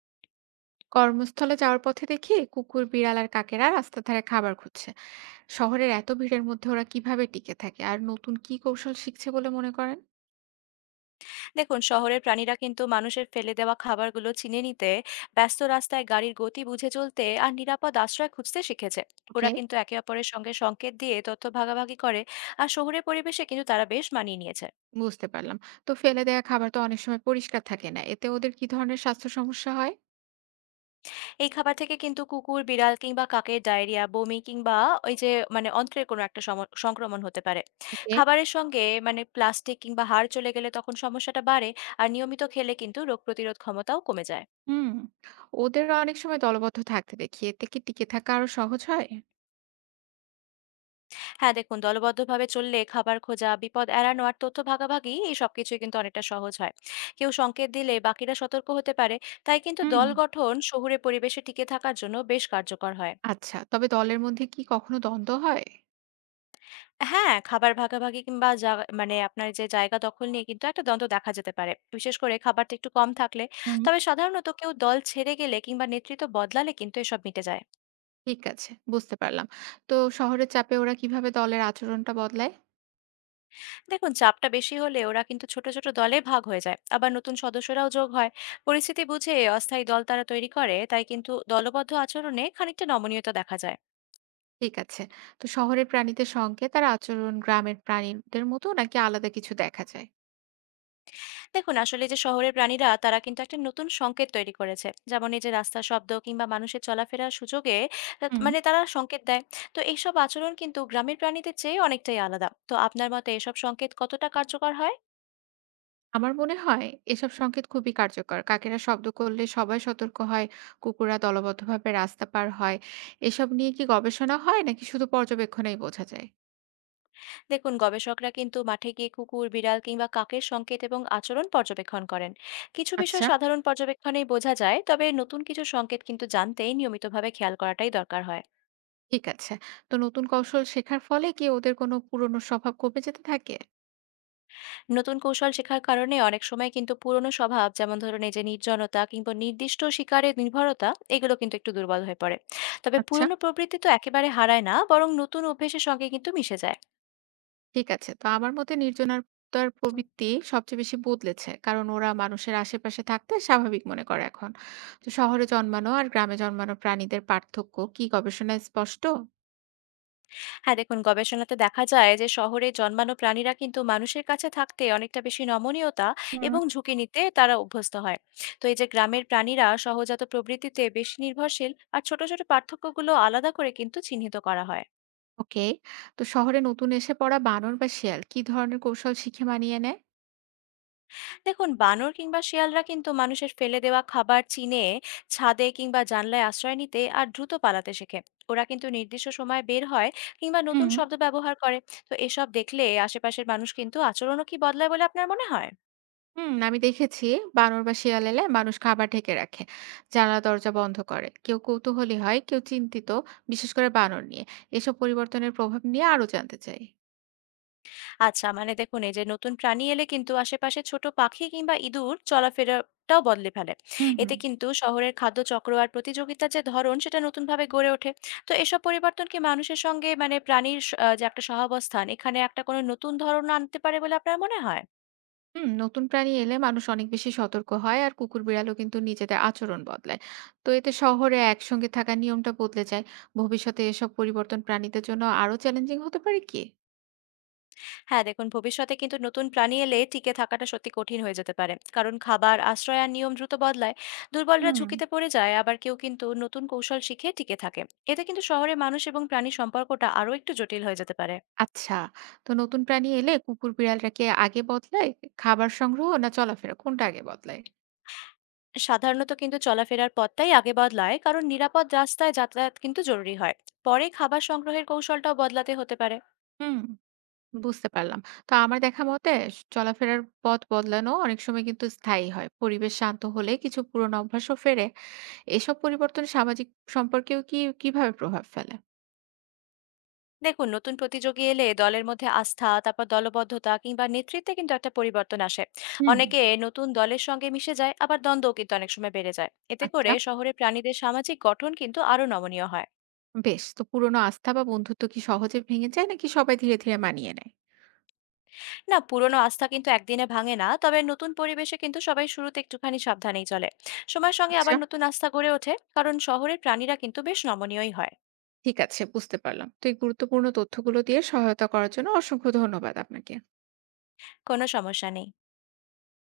কর্মস্থলে যাওয়ার পথে দেখি কুকুর বিড়াল আর কাকেরা রাস্তার ধারে খাবার খুঁজছে। শহরের এত ভিড়ের মধ্যে ওরা কিভাবে টিকে থাকে আর নতুন কি কৌশল শিখছে বলে মনে করেন? দেখুন, শহরের প্রাণীরা কিন্তু মানুষের ফেলে দেওয়া খাবারগুলো চিনে নিতে, ব্যস্ত রাস্তায় গাড়ির গতি বুঝে চলতে আর নিরাপদ আশ্রয় খুঁজতে শিখেছে। ওকে, ওরা কিন্তু একে অপরের সঙ্গে সংকেত দিয়ে তথ্য ভাগাভাগি করে, আর শহুরে পরিবেশে কিন্তু তারা বেশ মানিয়ে নিয়েছে। বুঝতে পারলাম। তো ফেলে দেওয়া খাবার তো অনেক সময় পরিষ্কার থাকে না, এতে ওদের কি ধরনের স্বাস্থ্য সমস্যা হয়? এই খাবার থেকে কিন্তু কুকুর, বিড়াল কিংবা কাকের ডায়রিয়া, বমি কিংবা ওই যে মানে অন্ত্রের কোনো একটা সংক্রমণ হতে পারে। ওকে। খাবারের সঙ্গে প্লাস্টিক কিংবা হাড় চলে গেলে তখন সমস্যাটা বাড়ে। আর নিয়মিত খেলে কিন্তু রোগ প্রতিরোধ ক্ষমতাও কমে যায়। হুম ওদের অনেক সময় দলবদ্ধ থাকতে দেখি, এতে কি টিকে থাকা আরো সহজ হয়? হ্যাঁ দেখুন, দলবদ্ধভাবে চললে খাবার খোঁজা, বিপদ এড়ানো আর তথ্য ভাগাভাগি, এই সবকিছুই কিন্তু অনেকটা সহজ হয়। কেউ সংকেত দিলে বাকিরা সতর্ক হতে পারে। তাই কিন্তু হুম দল গঠন শহুরে পরিবেশে টিকে থাকার জন্য বেশ কার্যকর হয়। আচ্ছা, তবে দলের মধ্যে কি কখনো দ্বন্দ্ব হয়? হ্যাঁ, খাবার ভাগাভাগি কিংবা জাগ- মানে আপনার যে জায়গা দখল নিয়ে কিন্তু একটা দ্বন্দ্ব দেখা যেতে পারে, বিশেষ করে খাবারটা একটু কম থাকলে। হুম তবে সাধারণত কেউ দল ছেড়ে গেলে কিংবা নেতৃত্ব বদলালে কিন্তু এসব মিটে যায়। ঠিক আছে, বুঝতে পারলাম। তো শহরের চাপে ওরা কিভাবে দলের আচরণটা বদলায়? দেখুন, চাপটা বেশি হলে ওরা কিন্তু ছোট ছোট দলে ভাগ হয়ে যায়, আবার নতুন সদস্যরাও যোগ হয়। পরিস্থিতি বুঝে অস্থায়ী দল তারা তৈরি করে, তাই কিন্তু দলবদ্ধ আচরণে খানিকটা নমনীয়তা দেখা যায়। ঠিক আছে। তো শহরের প্রাণীদের সঙ্গে তার আচরণ গ্রামের প্রাণীদের মতো নাকি আলাদা কিছু দেখা যায়? দেখুন, আসলে যে শহরের প্রাণীরা তারা কিন্তু একটা নতুন সংকেত তৈরি করেছে, যেমন এই যে রাস্তার শব্দ কিংবা মানুষের চলাফেরার সুযোগে তা- হুম, মানে তারা সংকেত দেয়। তো এইসব আচরণ কিন্তু গ্রামের প্রাণীদের চেয়ে অনেকটাই আলাদা। তো আপনার মতে এসব সংকেত কতটা কার্যকর হয়? আমার মনে হয় এসব সংকেত খুবই কার্যকর। কাকেরা শব্দ করলে সবাই সতর্ক হয়, কুকুররা দলবদ্ধভাবে রাস্তা পার হয়। এসব নিয়ে কি গবেষণা হয় নাকি শুধু পর্যবেক্ষণেই বোঝা যায়? দেখুন, গবেষকরা কিন্তু মাঠে গিয়ে কুকুর, বিড়াল কিংবা কাকের সংকেত এবং আচরণ পর্যবেক্ষণ করেন। কিছু বিষয় আচ্ছা, সাধারণ পর্যবেক্ষণেই বোঝা যায়, তবে নতুন কিছু সংকেত কিন্তু জানতেই নিয়মিতভাবে খেয়াল করাটাই দরকার হয়। ঠিক আছে। তো নতুন কৌশল শেখার ফলে কি ওদের কোনো পুরনো স্বভাব কমে যেতে থাকে? নতুন কৌশল শেখার কারণে অনেক সময় কিন্তু পুরনো স্বভাব, যেমন ধরুন এই যে নির্জনতা কিংবা নির্দিষ্ট শিকারের নির্ভরতা, এগুলো কিন্তু একটু দুর্বল হয়ে পড়ে। তবে আচ্ছা, পুরনো প্রবৃত্তি তো একেবারে হারায় না, বরং নতুন অভ্যেসের সঙ্গে কিন্তু মিশে যায়। ঠিক আছে। তো আমার মতে নির্জনতার প্রবৃত্তি সবচেয়ে বেশি বদলেছে। কারণ ওরা মানুষের আশেপাশে থাকতে স্বাভাবিক মনে করে এখন। তো শহরে জন্মানো আর গ্রামে জন্মানো প্রাণীদের পার্থক্য কি গবেষণায় স্পষ্ট? হ্যাঁ দেখুন, গবেষণাতে দেখা যায় যে শহরে জন্মানো প্রাণীরা কিন্তু মানুষের কাছে থাকতে অনেকটা বেশি নমনীয়তা হুম এবং ঝুঁকি নিতে তারা অভ্যস্ত হয়। তো এই যে গ্রামের প্রাণীরা সহজাত প্রবৃত্তিতে বেশি নির্ভরশীল, আর ছোট ছোট পার্থক্যগুলো আলাদা করে কিন্তু চিহ্নিত করা হয়। ওকে। তো শহরে নতুন এসে পড়া বানর বা শিয়াল কি ধরনের কৌশল শিখে মানিয়ে নেয়? দেখুন, বানর কিংবা শিয়ালরা কিন্তু মানুষের ফেলে দেওয়া খাবার চিনে, ছাদে কিংবা জানলায় আশ্রয় নিতে আর দ্রুত পালাতে শেখে। ওরা কিন্তু নির্দিষ্ট সময়ে বের হয় কিংবা নতুন হুম শব্দ ব্যবহার করে। তো এসব দেখলে আশেপাশের মানুষ কিন্তু আচরণও কি বদলায় বলে আপনার মনে হয়? হুম, আমি দেখেছি বানর বা শিয়াল এলে মানুষ খাবার ঢেকে রাখে, জানলা দরজা বন্ধ করে। কেউ কৌতূহলী হয়, কেউ চিন্তিত, বিশেষ করে বানর নিয়ে। এসব পরিবর্তনের প্রভাব নিয়ে আরো জানতে চাই। আচ্ছা, দেখুন, এই যে নতুন প্রাণী এলে কিন্তু আশেপাশে ছোট পাখি কিংবা ইঁদুর চলাফেরাটাও বদলে ফেলে। হুম এতে হুম। কিন্তু শহরের খাদ্য চক্র আর প্রতিযোগিতার যে ধরন সেটা নতুনভাবে গড়ে ওঠে। তো এসব পরিবর্তন কি মানুষের সঙ্গে প্রাণীর যে একটা সহাবস্থান, এখানে একটা কোনো নতুন ধরন আনতে পারে বলে আপনার মনে হয়? হুম, নতুন প্রাণী এলে মানুষ অনেক বেশি সতর্ক হয় আর কুকুর বিড়ালও কিন্তু নিজেদের আচরণ বদলায়। তো এতে শহরে একসঙ্গে থাকার নিয়মটা বদলে যায়। ভবিষ্যতে এসব পরিবর্তন প্রাণীদের জন্য আরো চ্যালেঞ্জিং হতে পারে কি? হ্যাঁ দেখুন, ভবিষ্যতে কিন্তু নতুন প্রাণী এলে টিকে থাকাটা সত্যি কঠিন হয়ে যেতে পারে, কারণ খাবার, আশ্রয় আর নিয়ম দ্রুত বদলায়। দুর্বলরা হুম ঝুঁকিতে পড়ে যায়, আবার কেউ কিন্তু নতুন কৌশল শিখে টিকে থাকে। এতে কিন্তু শহরে মানুষ এবং প্রাণী সম্পর্কটা আরো একটু জটিল হয়ে যেতে পারে। আচ্ছা। তো নতুন প্রাণী এলে কুকুর বিড়ালরা কি আগে বদলায়? খাবার সংগ্রহ না চলাফেরা, কোনটা আগে বদলায়? সাধারণত কিন্তু চলাফেরার পথটাই আগে বদলায়, কারণ নিরাপদ রাস্তায় যাতায়াত কিন্তু জরুরি হয়। পরে খাবার সংগ্রহের কৌশলটাও বদলাতে হতে পারে। হুম বুঝতে পারলাম। তো আমার দেখা মতে চলাফেরার পথ বদলানো অনেক সময় কিন্তু স্থায়ী হয়, পরিবেশ শান্ত হলে কিছু পুরনো অভ্যাসও ফেরে। এসব পরিবর্তন সামাজিক সম্পর্কেও কি কিভাবে প্রভাব ফেলে? দেখুন, নতুন প্রতিযোগী এলে দলের মধ্যে আস্থা, তারপর দলবদ্ধতা কিংবা নেতৃত্বে কিন্তু একটা পরিবর্তন আসে। হুম। অনেকে নতুন দলের সঙ্গে মিশে যায়, আবার দ্বন্দ্বও কিন্তু অনেক সময় বেড়ে যায়। এতে আচ্ছা, করে শহরে প্রাণীদের সামাজিক গঠন কিন্তু আরো নমনীয় হয়। বেশ। তো পুরনো আস্থা বা বন্ধুত্ব কি সহজে ভেঙে যায় নাকি সবাই ধীরে, ধীরে মানিয়ে নেয়? না, পুরনো আস্থা কিন্তু একদিনে ভাঙে না, তবে নতুন পরিবেশে কিন্তু সবাই শুরুতে একটুখানি সাবধানেই চলে। সময়ের সঙ্গে আচ্ছা। আবার নতুন আস্থা গড়ে ওঠে, কারণ শহরের প্রাণীরা কিন্তু বেশ নমনীয়ই হয়। ঠিক আছে, বুঝতে পারলাম। তো এই গুরুত্বপূর্ণ তথ্যগুলো দিয়ে সহায়তা করার জন্য অসংখ্য ধন্যবাদ আপনাকে। কোনো সমস্যা নেই।